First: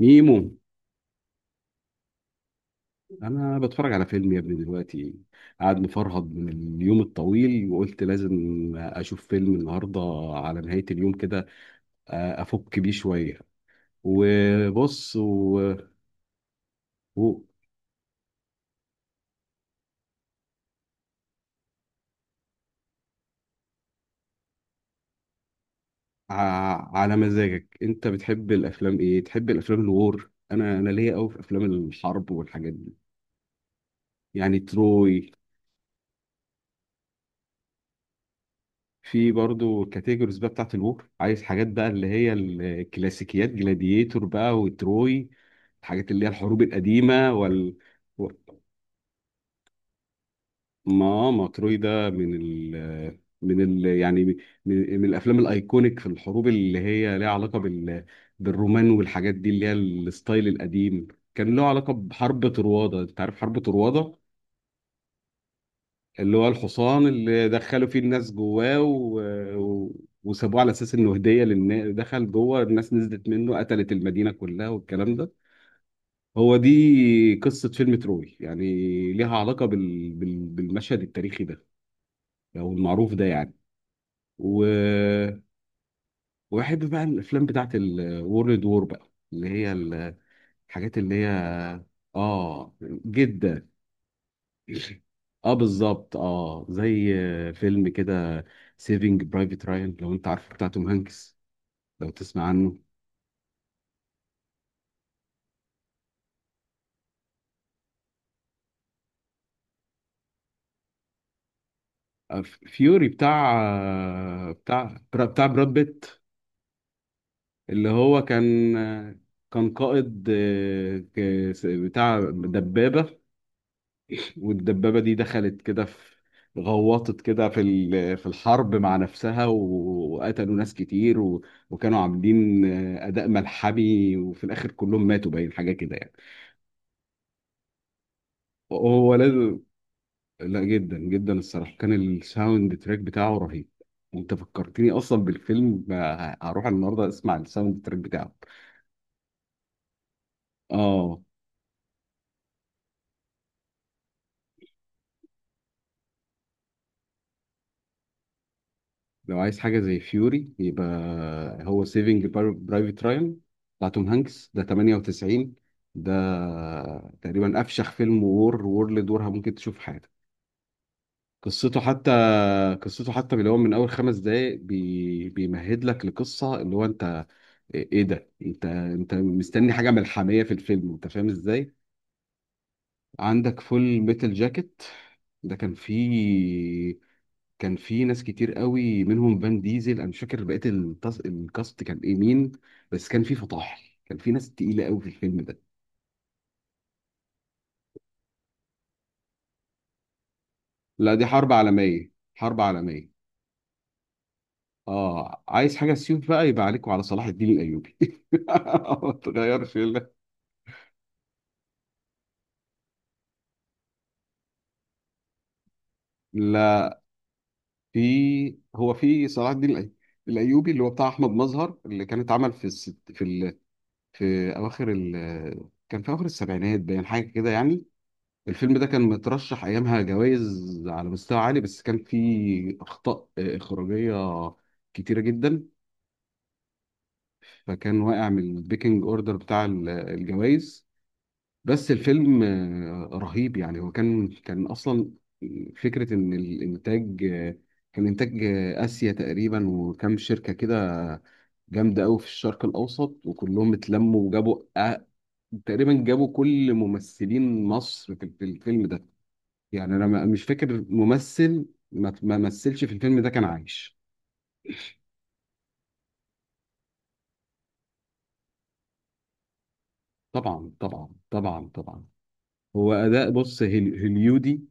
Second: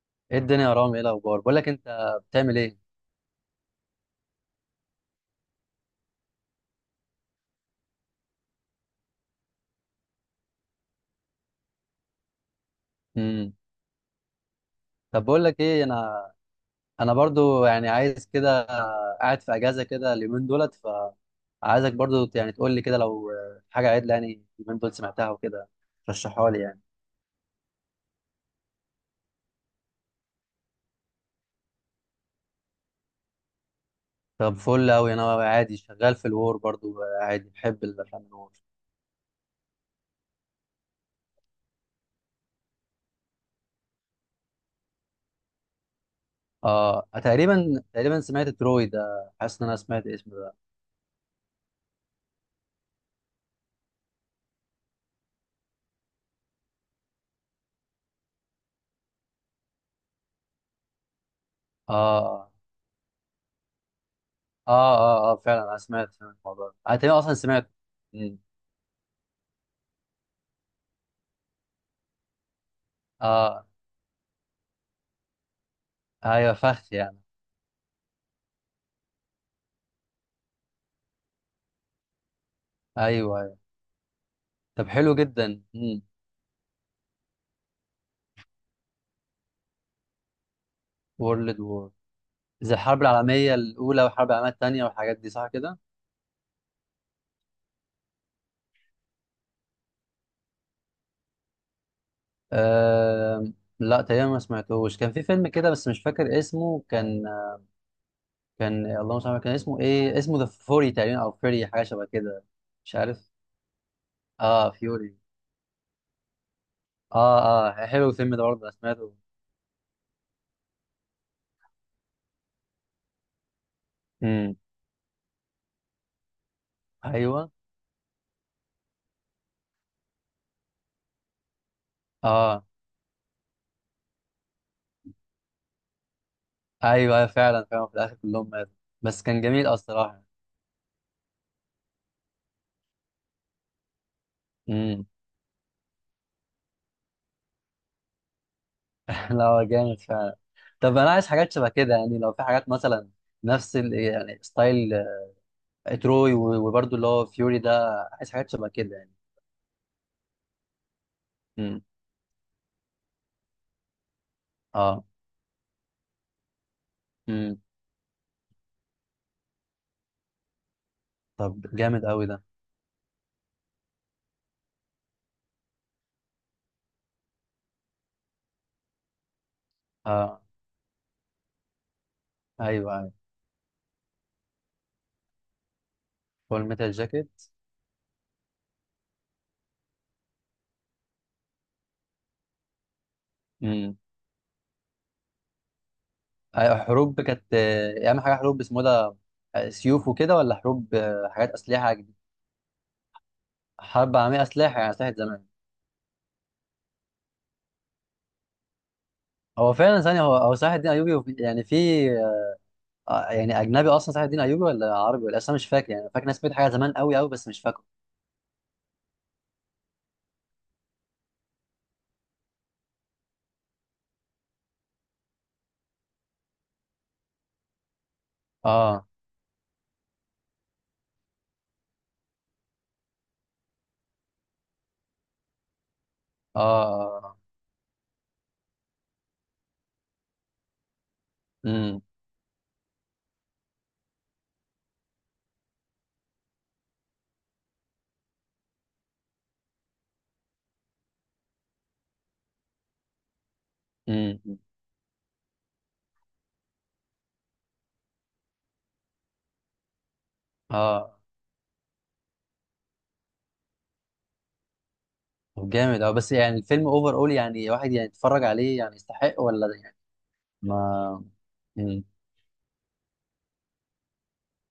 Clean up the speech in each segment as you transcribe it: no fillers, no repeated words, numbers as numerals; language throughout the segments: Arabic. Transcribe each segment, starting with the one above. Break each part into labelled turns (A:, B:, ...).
A: ميمو،
B: ايه الدنيا يا رامي؟ ايه الاخبار؟ بقول لك، انت بتعمل ايه؟
A: انا بتفرج على فيلم يا ابني دلوقتي. قاعد مفرهد من اليوم الطويل، وقلت لازم اشوف فيلم النهارده على نهاية اليوم كده. افك بيه شوية
B: امم.
A: وبص
B: طب، بقول لك ايه. انا
A: و...
B: برضو يعني عايز كده. قاعد في اجازه كده اليومين دولت. فعايزك برضو يعني تقول لي كده لو حاجه عدله يعني اليومين دول سمعتها وكده، رشحها لي يعني.
A: على مزاجك، انت بتحب الافلام ايه؟ تحب الافلام الوور؟ انا ليا قوي في افلام الحرب والحاجات دي،
B: طب
A: يعني
B: فل قوي،
A: تروي.
B: انا عادي شغال في الور برضو. عادي بحب الافلام الور.
A: في برضو كاتيجوريز بقى بتاعت الوور، عايز حاجات بقى اللي هي الكلاسيكيات، جلاديتور بقى، وتروي، الحاجات اللي هي الحروب
B: اه،
A: القديمة وال
B: تقريبا
A: و-
B: سمعت تروي ده. حاسس ان انا سمعت اسمه ده.
A: ما تروي ده من ال يعني من الافلام الايكونيك في الحروب، اللي هي ليها علاقة بالرومان والحاجات دي، اللي هي الستايل القديم. كان له علاقة
B: اه،
A: بحرب
B: اه،
A: طروادة، انت عارف حرب طروادة؟
B: اه، اه, آه فعلا انا سمعت
A: اللي
B: سمعت
A: هو
B: الموضوع ده. انا
A: الحصان
B: تقريبا اصلا
A: اللي
B: سمعت.
A: دخلوا فيه الناس
B: مم.
A: جواه و... وسابوه على اساس انه هديه للناس، دخل جوه، الناس نزلت منه،
B: اه،
A: قتلت المدينه كلها والكلام ده.
B: ايوه،
A: هو
B: فخ.
A: دي قصه فيلم تروي يعني، ليها علاقه بالمشهد التاريخي ده او المعروف ده
B: ايوه،
A: يعني.
B: ايوه،
A: و...
B: طب حلو جدا. امم.
A: وبحب بقى الافلام بتاعت الورلد وور بقى، اللي هي الحاجات اللي هي
B: وورلد وور؟ زي
A: اه،
B: الحرب العالميه
A: جدا.
B: الاولى والحرب العالميه الثانيه والحاجات دي، صح
A: اه
B: كده؟
A: بالظبط، اه زي فيلم كده سيفينج برايفت رايان، لو انت عارفه، بتاع توم هانكس، لو تسمع عنه.
B: أه... لا، تقريبا ما سمعتهوش. كان في فيلم كده بس مش فاكر اسمه. كان اللهم صل على النبي، كان اسمه ايه، اسمه ذا فوري تقريبا او فيري، حاجه شبه كده. مش
A: فيوري،
B: عارف.
A: بتاع
B: اه
A: بتاع
B: فيوري.
A: بتاع براد بيت،
B: اه، اه،
A: اللي
B: حلو
A: هو
B: الفيلم ده برضه أنا
A: كان
B: سمعته.
A: كان قائد بتاع دبابة،
B: امم.
A: والدبابة دي دخلت كده في، غوطت كده
B: ايوه.
A: في في الحرب مع نفسها و وقتلوا ناس كتير و وكانوا عاملين
B: اه.
A: أداء ملحمي، وفي الآخر كلهم ماتوا، باين حاجة كده يعني.
B: ايوه أيوة، فعلا فعلا في الاخر كلهم ماتوا.
A: هو
B: بس كان
A: لازم.
B: جميل، اه، الصراحه.
A: لا جدا جدا، الصراحه كان الساوند تراك بتاعه رهيب، وانت فكرتني
B: مم.
A: اصلا بالفيلم. هروح النهارده اسمع الساوند تراك بتاعه.
B: لا، هو جامد فعلا. طب انا
A: اه.
B: عايز حاجات شبه كده يعني، لو في حاجات مثلا نفس يعني ستايل تروي وبرضه اللي هو فيوري ده، عايز حاجات شبه كده يعني.
A: لو عايز حاجه زي فيوري، يبقى
B: امم.
A: هو سيفنج برايفت رايان بتاع توم هانكس ده،
B: اه.
A: 98 ده تقريبا
B: امم.
A: افشخ فيلم وور وورلد وور ممكن تشوف في حياتك.
B: طب
A: قصته
B: جامد
A: حتى
B: قوي ده.
A: قصته حتى اللي هو من اول خمس دقايق بيمهد لك لقصه اللي هو انت إيه ده. انت انت مستني حاجه
B: اه،
A: ملحميه في الفيلم، انت فاهم ازاي؟
B: ايوه، ايوه.
A: عندك فول ميتال جاكيت، ده كان
B: فول ميتال
A: فيه،
B: جاكيت.
A: كان فيه ناس كتير قوي منهم فان ديزل. انا مش فاكر بقيه الكاست كان ايه، مين. بس كان فيه فطاحل،
B: امم.
A: كان فيه ناس تقيله قوي في الفيلم ده.
B: ايوه، حروب كانت، اهم حاجه حروب اسمه ده. سيوف وكده ولا حروب
A: لا دي
B: حاجات
A: حرب
B: اسلحه
A: عالميه،
B: جديدة؟
A: حرب عالميه.
B: حرب عالميه، اسلحه، يعني اسلحه
A: اه
B: زمان.
A: عايز حاجه سيوف بقى، يبقى عليكم على صلاح الدين الايوبي. ما
B: هو
A: تغيرش.
B: فعلا
A: لا
B: ثانيه، هو صلاح الدين ايوبي يعني في. يعني اجنبي اصلا صلاح الدين ايوبي ولا عربي؟ ولا اصلا مش فاكر يعني. أنا فاكر ناس سمعت حاجه زمان قوي قوي بس مش فاكره.
A: في، هو في صلاح الدين الايوبي اللي هو بتاع احمد مظهر، اللي كان اتعمل في الست في في اواخر كان في اواخر السبعينات، باين حاجه كده يعني. الفيلم ده كان
B: اه،
A: مترشح ايامها جوائز على مستوى عالي، بس كان فيه اخطاء اخراجيه كتيره جدا،
B: اه.
A: فكان واقع من البيكنج اوردر بتاع الجوائز. بس
B: امم.
A: الفيلم رهيب يعني. هو كان اصلا فكره ان الانتاج كان انتاج اسيا تقريبا، وكام شركه كده جامده قوي في الشرق الاوسط، وكلهم اتلموا
B: امم.
A: وجابوا تقريبا جابوا كل ممثلين مصر في في الفيلم ده. يعني انا مش فاكر
B: اه.
A: ممثل ما مثلش في الفيلم ده كان عايش.
B: طب جامد، اه. بس يعني الفيلم اوفر اول يعني، واحد يعني يتفرج عليه يعني، يستحق ولا ده يعني؟
A: طبعا، طبعا،
B: ما.
A: طبعا،
B: امم.
A: طبعا. هو اداء بص هوليودي،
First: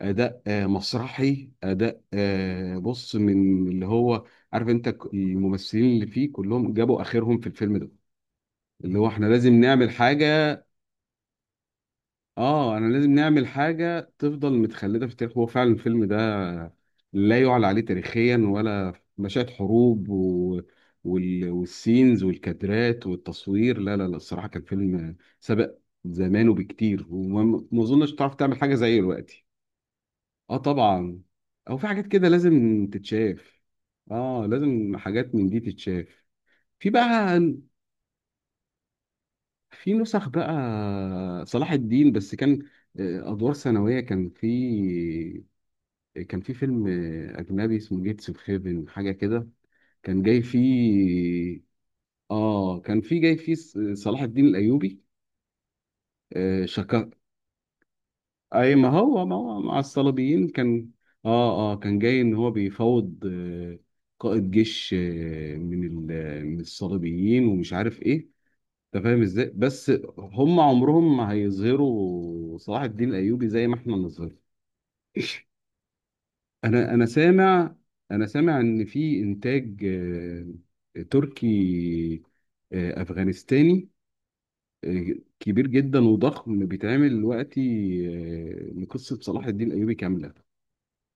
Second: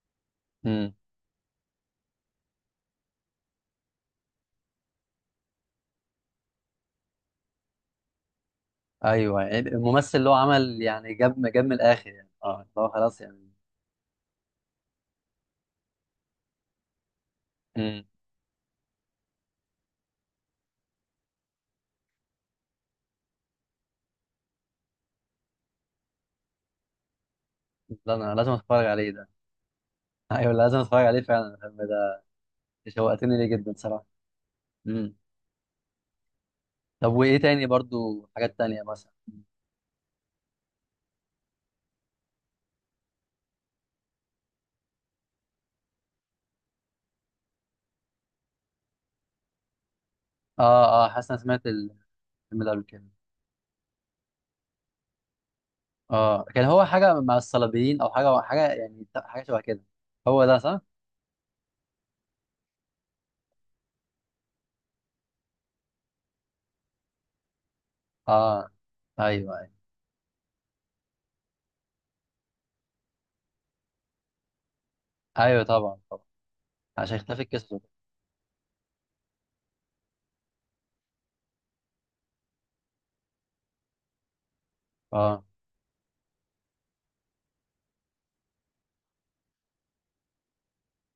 A: اداء
B: امم.
A: مسرحي، اداء بص من اللي هو عارف، انت الممثلين اللي فيه كلهم جابوا اخرهم في الفيلم ده، اللي هو احنا
B: ايوه،
A: لازم
B: يعني
A: نعمل
B: الممثل اللي هو
A: حاجه.
B: عمل يعني جاب من الاخر يعني، اه، اللي
A: اه انا
B: هو
A: لازم
B: خلاص
A: نعمل
B: يعني.
A: حاجه تفضل متخلده في التاريخ. هو فعلا الفيلم ده لا يعلى عليه
B: امم.
A: تاريخيا، ولا مشاهد حروب والسينز والكادرات والتصوير، لا لا لا، الصراحه كان فيلم سبق زمانه بكتير، وما ما اظنش
B: لا،
A: تعرف
B: انا لازم
A: تعمل حاجه
B: اتفرج
A: زيه
B: عليه ده.
A: دلوقتي.
B: ايوه،
A: اه
B: لازم اتفرج عليه
A: طبعا،
B: فعلا الفيلم
A: او في حاجات
B: ده.
A: كده لازم
B: شوقتني ليه
A: تتشاف.
B: جدا صراحه.
A: اه لازم
B: امم.
A: حاجات من دي تتشاف. في
B: طب وايه
A: بقى،
B: تاني برضو؟ حاجات تانية مثلا؟
A: في نسخ بقى صلاح الدين، بس كان ادوار ثانويه، كان في، كان في فيلم اجنبي اسمه جيتس اوف هيفن، حاجه كده، كان جاي
B: اه، اه، حاسس إن أنا
A: فيه.
B: سمعت الفيلم ده
A: اه
B: قبل
A: كان
B: كده.
A: في جاي فيه صلاح الدين الايوبي.
B: اه، كان
A: آه،
B: هو
A: شك-
B: حاجه مع الصليبيين او حاجه
A: اي ما
B: يعني
A: هو ما
B: حاجه
A: هو
B: شبه
A: مع
B: كده. هو
A: الصليبيين
B: ده صح؟
A: كان. اه اه، كان جاي ان هو بيفاوض قائد جيش من من الصليبيين، ومش عارف ايه،
B: اه،
A: انت فاهم ازاي.
B: ايوه، ايوه.
A: بس هم عمرهم ما هيظهروا صلاح الدين الايوبي زي ما احنا نظهر.
B: ايوه، طبعا، طبعا.
A: انا
B: عشان يختفي
A: سامع،
B: القصه.
A: انا سامع ان في انتاج تركي، افغانستاني، آه،
B: اه،
A: كبير جدا وضخم بيتعمل دلوقتي، لقصة صلاح الدين الايوبي كاملة.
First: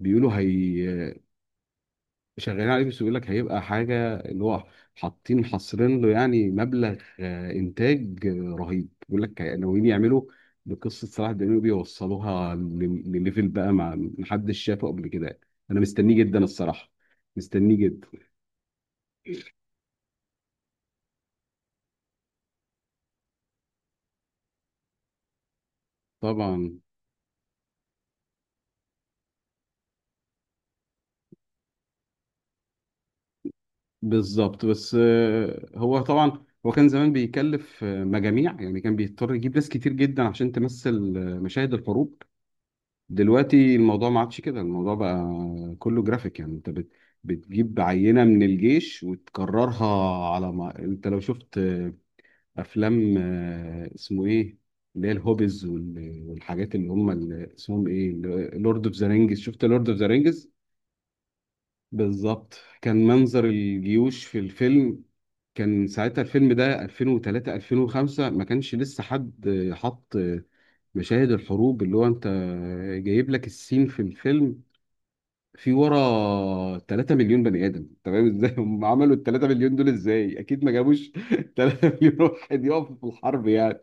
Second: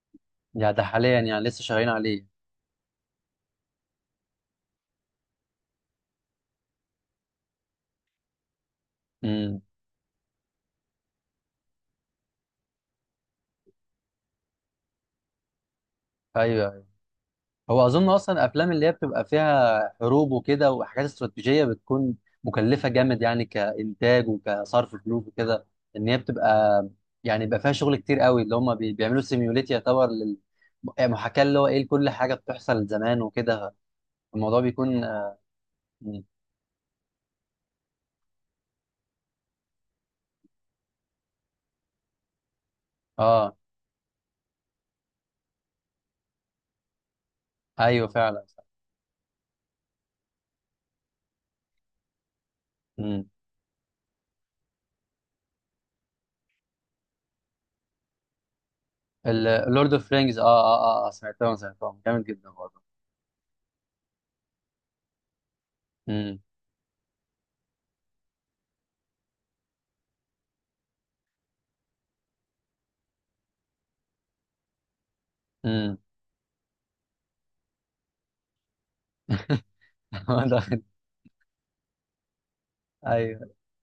A: بيقولوا
B: يعني ده
A: هي
B: حاليا يعني لسه شغالين عليه؟
A: شغالين عليه، بس بيقول لك هيبقى حاجه اللي هو حاطين حاصرين له يعني مبلغ انتاج رهيب، بيقول لك
B: امم.
A: ناويين يعملوا بقصه صلاح الدين بيوصلوها لليفل بقى ما محدش شافه قبل كده يعني. انا مستنيه جدا
B: ايوه.
A: الصراحه، مستنيه
B: هو
A: جدا.
B: اظن اصلا افلام اللي هي بتبقى فيها حروب وكده وحاجات استراتيجيه بتكون مكلفه جامد يعني، كانتاج وكصرف فلوس وكده. ان هي بتبقى،
A: طبعا.
B: يعني بيبقى فيها شغل كتير قوي اللي هم بيعملوا سيميوليت يعتبر لل يعني محاكاه اللي هو ايه لكل حاجه بتحصل زمان وكده. الموضوع
A: بالظبط، بس
B: بيكون، اه.
A: هو طبعا هو كان زمان بيكلف مجاميع يعني، كان بيضطر يجيب ناس كتير جدا عشان تمثل مشاهد الحروب.
B: آه،
A: دلوقتي الموضوع ما عادش كده، الموضوع بقى كله جرافيك يعني، انت بتجيب
B: ايوه
A: عينة من
B: فعلا.
A: الجيش وتكررها. على ما انت، لو شفت افلام
B: امم.
A: اسمه ايه، اللي هي الهوبز والحاجات اللي هم اللي اسمهم ايه، لورد اوف ذا رينجز. شفت لورد
B: اللورد
A: اوف ذا
B: اوف رينجز، اه،
A: رينجز؟
B: اه، اه، آه، سمعتهم جامد جدا
A: بالظبط.
B: برضه.
A: كان منظر الجيوش في الفيلم، كان ساعتها
B: امم.
A: الفيلم ده 2003 2005، ما كانش لسه حد حط مشاهد الحروب اللي هو انت جايب لك السين في الفيلم في
B: امم.
A: ورا 3 مليون بني ادم، تمام؟ ازاي هم عملوا ال 3 مليون دول؟ ازاي؟ اكيد ما جابوش 3 مليون واحد يقفوا في الحرب
B: ايوه،
A: يعني.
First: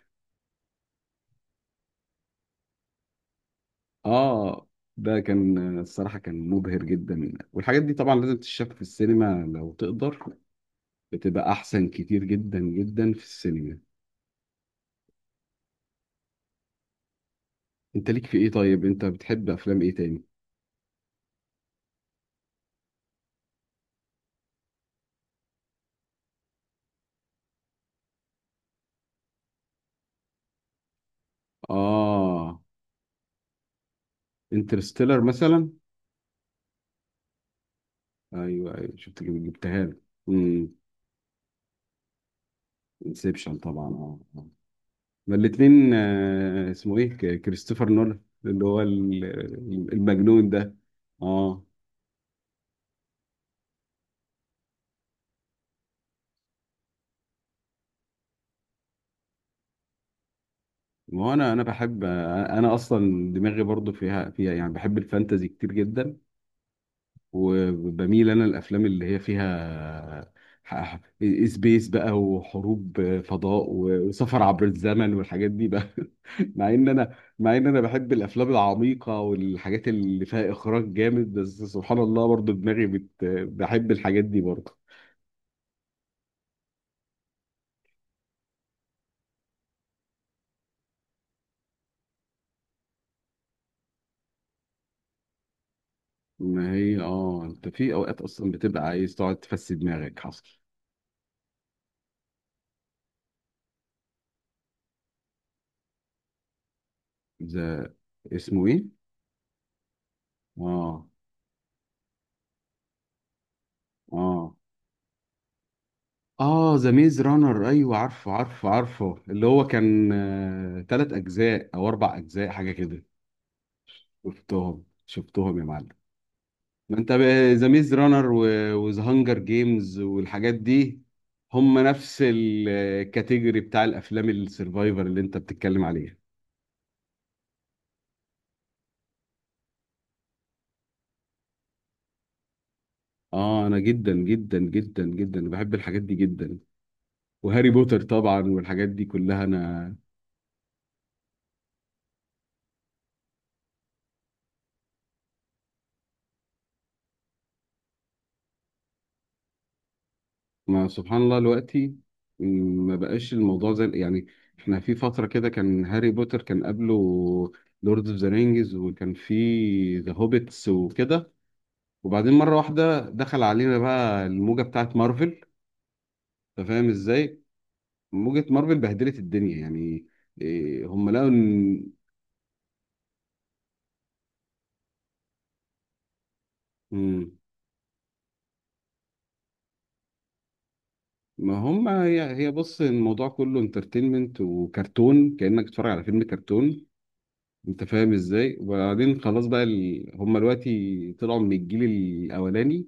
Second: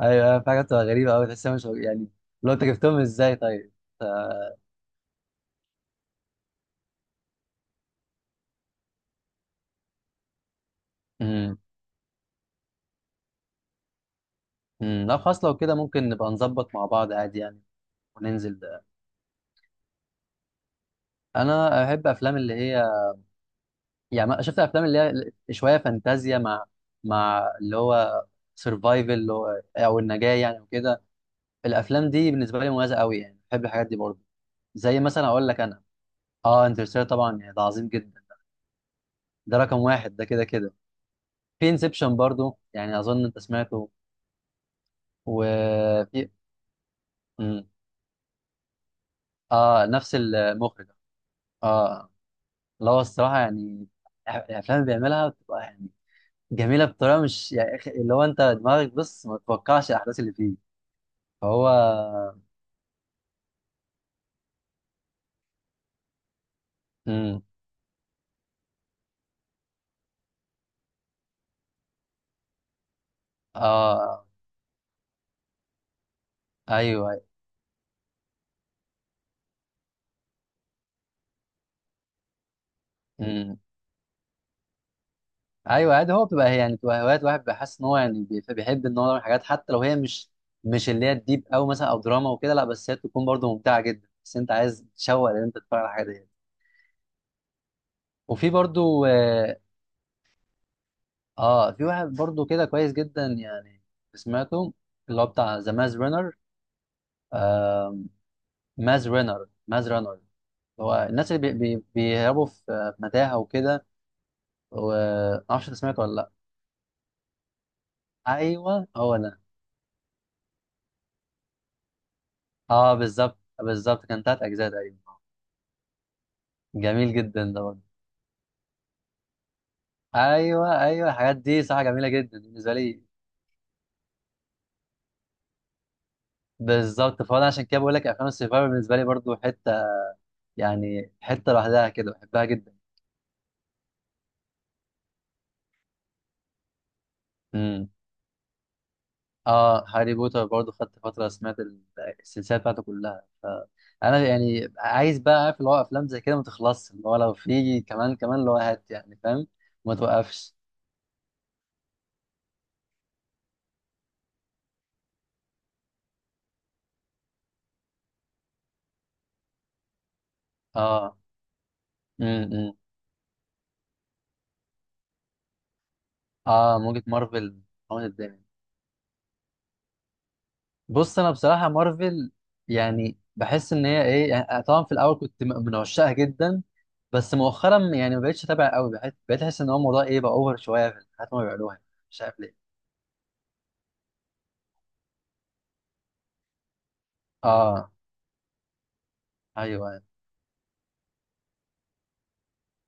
B: ايوه أيوة، في حاجات بتبقى غريبه قوي تحسها مش يعني. لو انت جبتهم ازاي طيب؟ ف...
A: اه ده كان الصراحه كان مبهر جدا، والحاجات دي طبعا لازم تتشاف في السينما لو تقدر، بتبقى
B: امم.
A: احسن كتير جدا جدا في السينما.
B: مم، لا خلاص لو كده ممكن نبقى نظبط مع بعض عادي يعني.
A: انت ليك في ايه
B: وننزل
A: طيب؟
B: ده.
A: انت بتحب افلام ايه تاني؟
B: انا احب افلام اللي هي، يعني شفت افلام اللي هي شويه فانتازيا، مع اللي هو سرفايفل اللي هو او النجاه يعني وكده. الافلام دي بالنسبه
A: اه
B: لي مميزه قوي يعني، بحب الحاجات دي برضه. زي
A: انترستيلر
B: مثلا اقول لك
A: مثلا.
B: انا. اه، انترستيلر طبعا يعني ده عظيم جدا.
A: ايوه ايوه شفت
B: ده رقم
A: جبتها لي.
B: واحد ده كده
A: امم.
B: كده. في انسبشن برضه يعني، اظن انت
A: انسبشن طبعا،
B: سمعته.
A: اه ما الاتنين
B: وفي.
A: اسمه ايه كريستوفر نولان، اللي هو
B: اه، نفس
A: المجنون ده.
B: المخرج.
A: اه.
B: اه، اللي هو الصراحه يعني، الافلام اللي بيعملها بتبقى يعني جميله بطريقه مش يعني اللي هو انت دماغك بص ما تتوقعش الاحداث اللي فيه.
A: ما هو انا
B: فهو.
A: بحب، انا اصلا دماغي برضو فيها يعني، بحب الفانتازي كتير جدا،
B: امم.
A: وبميل انا الافلام اللي هي فيها ح- سبيس بقى وحروب فضاء
B: اه.
A: وسفر عبر الزمن والحاجات دي بقى. مع ان
B: ايوه.
A: انا، مع ان انا بحب الافلام العميقه والحاجات اللي فيها اخراج جامد، بس سبحان الله برضو دماغي
B: امم.
A: بحب الحاجات دي برضو.
B: ايوه، عادي. هو بتبقى يعني بتبقى هوايات، واحد بيحس ان هو يعني بيحب ان هو يعمل حاجات، حتى لو هي مش اللي هي الديب قوي مثلا او دراما وكده. لا بس هي تكون برضه ممتعه جدا، بس انت عايز تشوق ان انت تتفرج على الحاجه دي.
A: ما هي اه، انت في اوقات اصلا
B: وفي
A: بتبقى
B: برضه
A: عايز تقعد تفسي دماغك. حصل.
B: اه، في واحد برضو كده كويس جدا يعني، سمعته. اللي هو بتاع ذا ماز رانر.
A: ذا
B: آه.
A: اسمه ايه؟
B: ماز رانر. ماز رانر.
A: اه
B: هو الناس اللي بي بي بيهربوا في متاهة وكده.
A: اه
B: ومعرفش انت سمعته ولا لا.
A: اه، ذا ميز رانر، ايوه عارفه عارفه
B: ايوه،
A: عارفه،
B: هو ده.
A: اللي هو كان آه تلات اجزاء او اربع اجزاء حاجه
B: اه
A: كده.
B: بالظبط بالظبط، كان تلات اجزاء
A: شفتهم
B: تقريبا.
A: شفتهم يا معلم. ما انت،
B: جميل جدا ده
A: ذا
B: برضه.
A: ميز رانر وذا هانجر جيمز والحاجات
B: ايوه،
A: دي،
B: ايوه، الحاجات دي
A: هم
B: صراحة جميلة
A: نفس
B: جدا بالنسبة لي.
A: الكاتيجوري بتاع الافلام السرفايفر اللي انت بتتكلم عليها.
B: بالظبط، فانا عشان كده بقول لك افلام السيفايفر بالنسبة لي برضو حتة، يعني حتة لوحدها كده بحبها.
A: اه انا جدا جدا جدا جدا بحب الحاجات دي جدا. وهاري
B: جدا.
A: بوتر طبعا والحاجات دي كلها
B: اه،
A: انا.
B: هاري بوتر برضه خدت فترة، سمعت السلسلة بتاعته كلها، فأنا يعني عايز بقى عارف اللي هو، أفلام زي كده ما تخلصش، اللي هو لو في كمان كمان اللي هو هات، يعني فاهم. ما توقفش.
A: ما سبحان الله دلوقتي، م، ما بقاش الموضوع زي يعني، احنا في فترة كده كان هاري بوتر، كان قبله لورد اوف ذا رينجز، وكان في ذا هوبيتس
B: اه.
A: وكده، وبعدين مرة
B: امم.
A: واحدة دخل علينا بقى الموجة بتاعت مارفل. انت
B: اه،
A: فاهم
B: موجة
A: ازاي؟
B: مارفل. موجة الدنيا.
A: موجة مارفل بهدلت الدنيا يعني. إيه، هم
B: بص،
A: لقوا
B: أنا بصراحة
A: ان
B: مارفل يعني بحس إن هي إيه يعني، طبعا في الأول كنت من عشاقها جدا.
A: م،
B: بس مؤخرا يعني ما بقتش أتابع قوي، بقيت أحس إن هو الموضوع إيه، بقى أوفر شوية في الحاجات اللي هم
A: ما
B: بيعملوها.
A: هم
B: مش
A: هي
B: عارف
A: هي
B: ليه.
A: بص، الموضوع كله انترتينمنت وكرتون، كأنك بتتفرج على فيلم كرتون. انت
B: اه.
A: فاهم ازاي؟ وبعدين خلاص بقى
B: أيوه.
A: هم دلوقتي طلعوا من الجيل الاولاني،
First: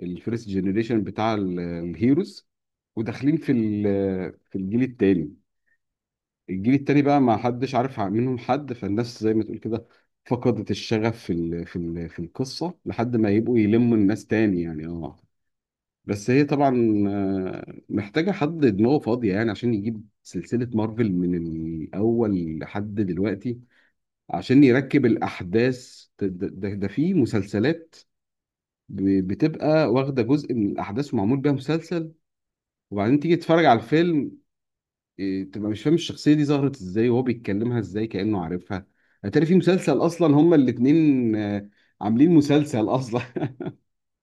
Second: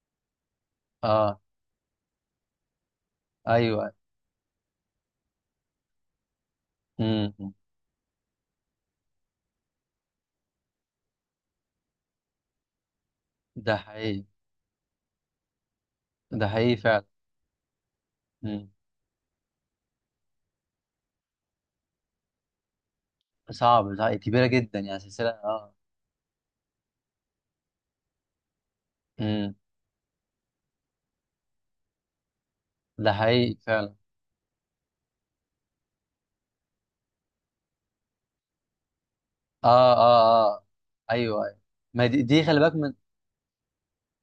A: الفيرست جنريشن بتاع
B: اه.
A: الهيروز، وداخلين في
B: أيوه.
A: في الجيل التاني. الجيل التاني بقى ما
B: امم.
A: حدش عارف منهم حد، فالناس زي ما تقول كده فقدت الشغف في في القصة، لحد ما يبقوا
B: ده
A: يلموا
B: حقيقي.
A: الناس تاني يعني، اه. بس هي
B: ده حقيقي
A: طبعا
B: فعلا.
A: محتاجة حد
B: مم.
A: دماغه فاضية يعني عشان يجيب سلسلة مارفل من الأول لحد دلوقتي،
B: صعب، ده حقيقي. كبيرة
A: عشان
B: جدا يعني
A: يركب
B: سلسلة، اه.
A: الاحداث ده في مسلسلات،
B: مم.
A: بتبقى واخده جزء من الاحداث ومعمول بيها مسلسل،
B: ده
A: وبعدين تيجي
B: حقيقي
A: تتفرج على
B: فعلا.
A: الفيلم، تبقى مش فاهم الشخصيه دي ظهرت ازاي، وهو بيتكلمها ازاي كانه عارفها. هتلاقي في
B: اه،
A: مسلسل اصلا
B: اه،
A: هما
B: اه،
A: الاتنين
B: ايوه، ايوه. ما دي,
A: عاملين
B: دي خلي بالك
A: مسلسل
B: من.
A: اصلا.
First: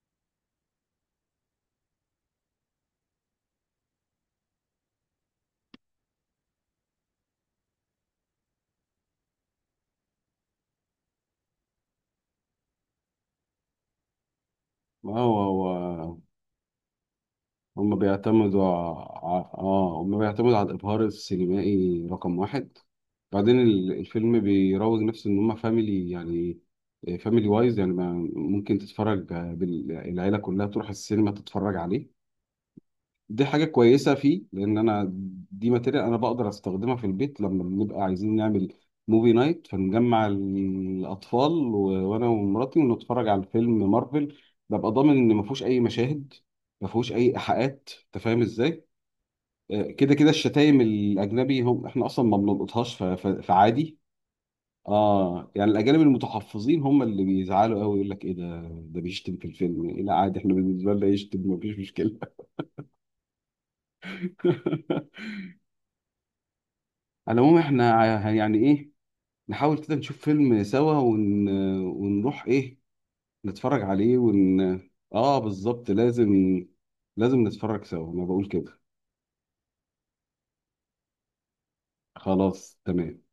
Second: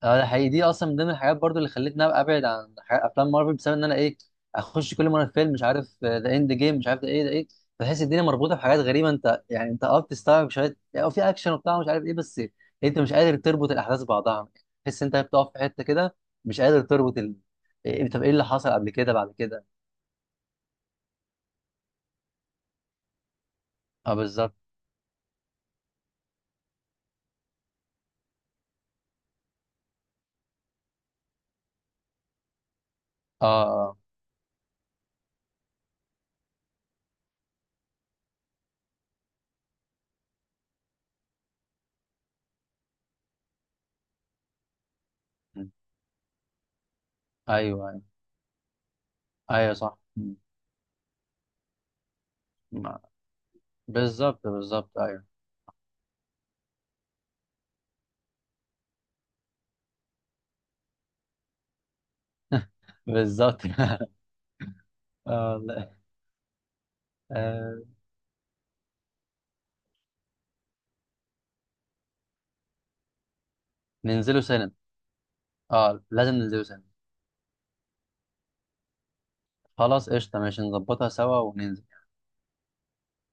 B: اه، ده حقيقي. دي اصلا من ضمن الحاجات برضو اللي خلتني ابقى ابعد عن افلام مارفل، بسبب ان انا ايه، اخش كل مره فيلم مش عارف ذا اند جيم مش عارف ده ايه ده ايه. بحس الدنيا مربوطه بحاجات غريبه، انت يعني انت اه بتستوعب شويه، او في اكشن وبتاع مش عارف ايه، بس انت مش قادر تربط الاحداث ببعضها. تحس انت
A: ما هو
B: بتقف في حته كده
A: هو
B: مش قادر تربط إيه،
A: هم
B: إيه، طب ايه اللي
A: بيعتمدوا
B: حصل قبل كده بعد كده.
A: اه، هم بيعتمدوا على الإبهار السينمائي رقم واحد. بعدين
B: اه
A: الفيلم
B: بالظبط.
A: بيروج نفسه إن هم فاميلي يعني، فاميلي وايز يعني، ممكن تتفرج بال العيلة كلها تروح السينما تتفرج عليه. دي
B: اه،
A: حاجة
B: اه،
A: كويسة فيه، لأن أنا، دي ماتيريال أنا بقدر أستخدمها في البيت لما بنبقى عايزين نعمل موفي نايت، فنجمع الأطفال و وأنا ومراتي ونتفرج على فيلم مارفل، ببقى ضامن إن ما فيهوش
B: م.
A: أي مشاهد، ما فيهوش أي
B: ايوه،
A: إيحاءات،
B: ايوه،
A: أنت فاهم إزاي؟
B: ايوه، صح،
A: كده كده
B: م.
A: الشتايم الأجنبي هم إحنا أصلا ما بنلقطهاش
B: م.
A: فعادي.
B: بالظبط بالظبط، ايوه.
A: آه يعني الأجانب المتحفظين هم اللي بيزعلوا قوي، يقول لك إيه ده، ده بيشتم في الفيلم، إيه لا عادي إحنا بالنسبة لنا يشتم مفيش مشكلة.
B: بالظبط اه، لا.
A: على العموم
B: آه.
A: احنا يعني ايه، نحاول كده نشوف فيلم سوا ونروح ايه، نتفرج عليه
B: ننزلوا
A: ون،
B: سنة.
A: اه بالظبط
B: اه،
A: لازم،
B: لازم ندوسن.
A: لازم نتفرج سوا انا بقول كده.
B: خلاص، قشطة، ماشي، نظبطها سوا وننزل.
A: خلاص تمام.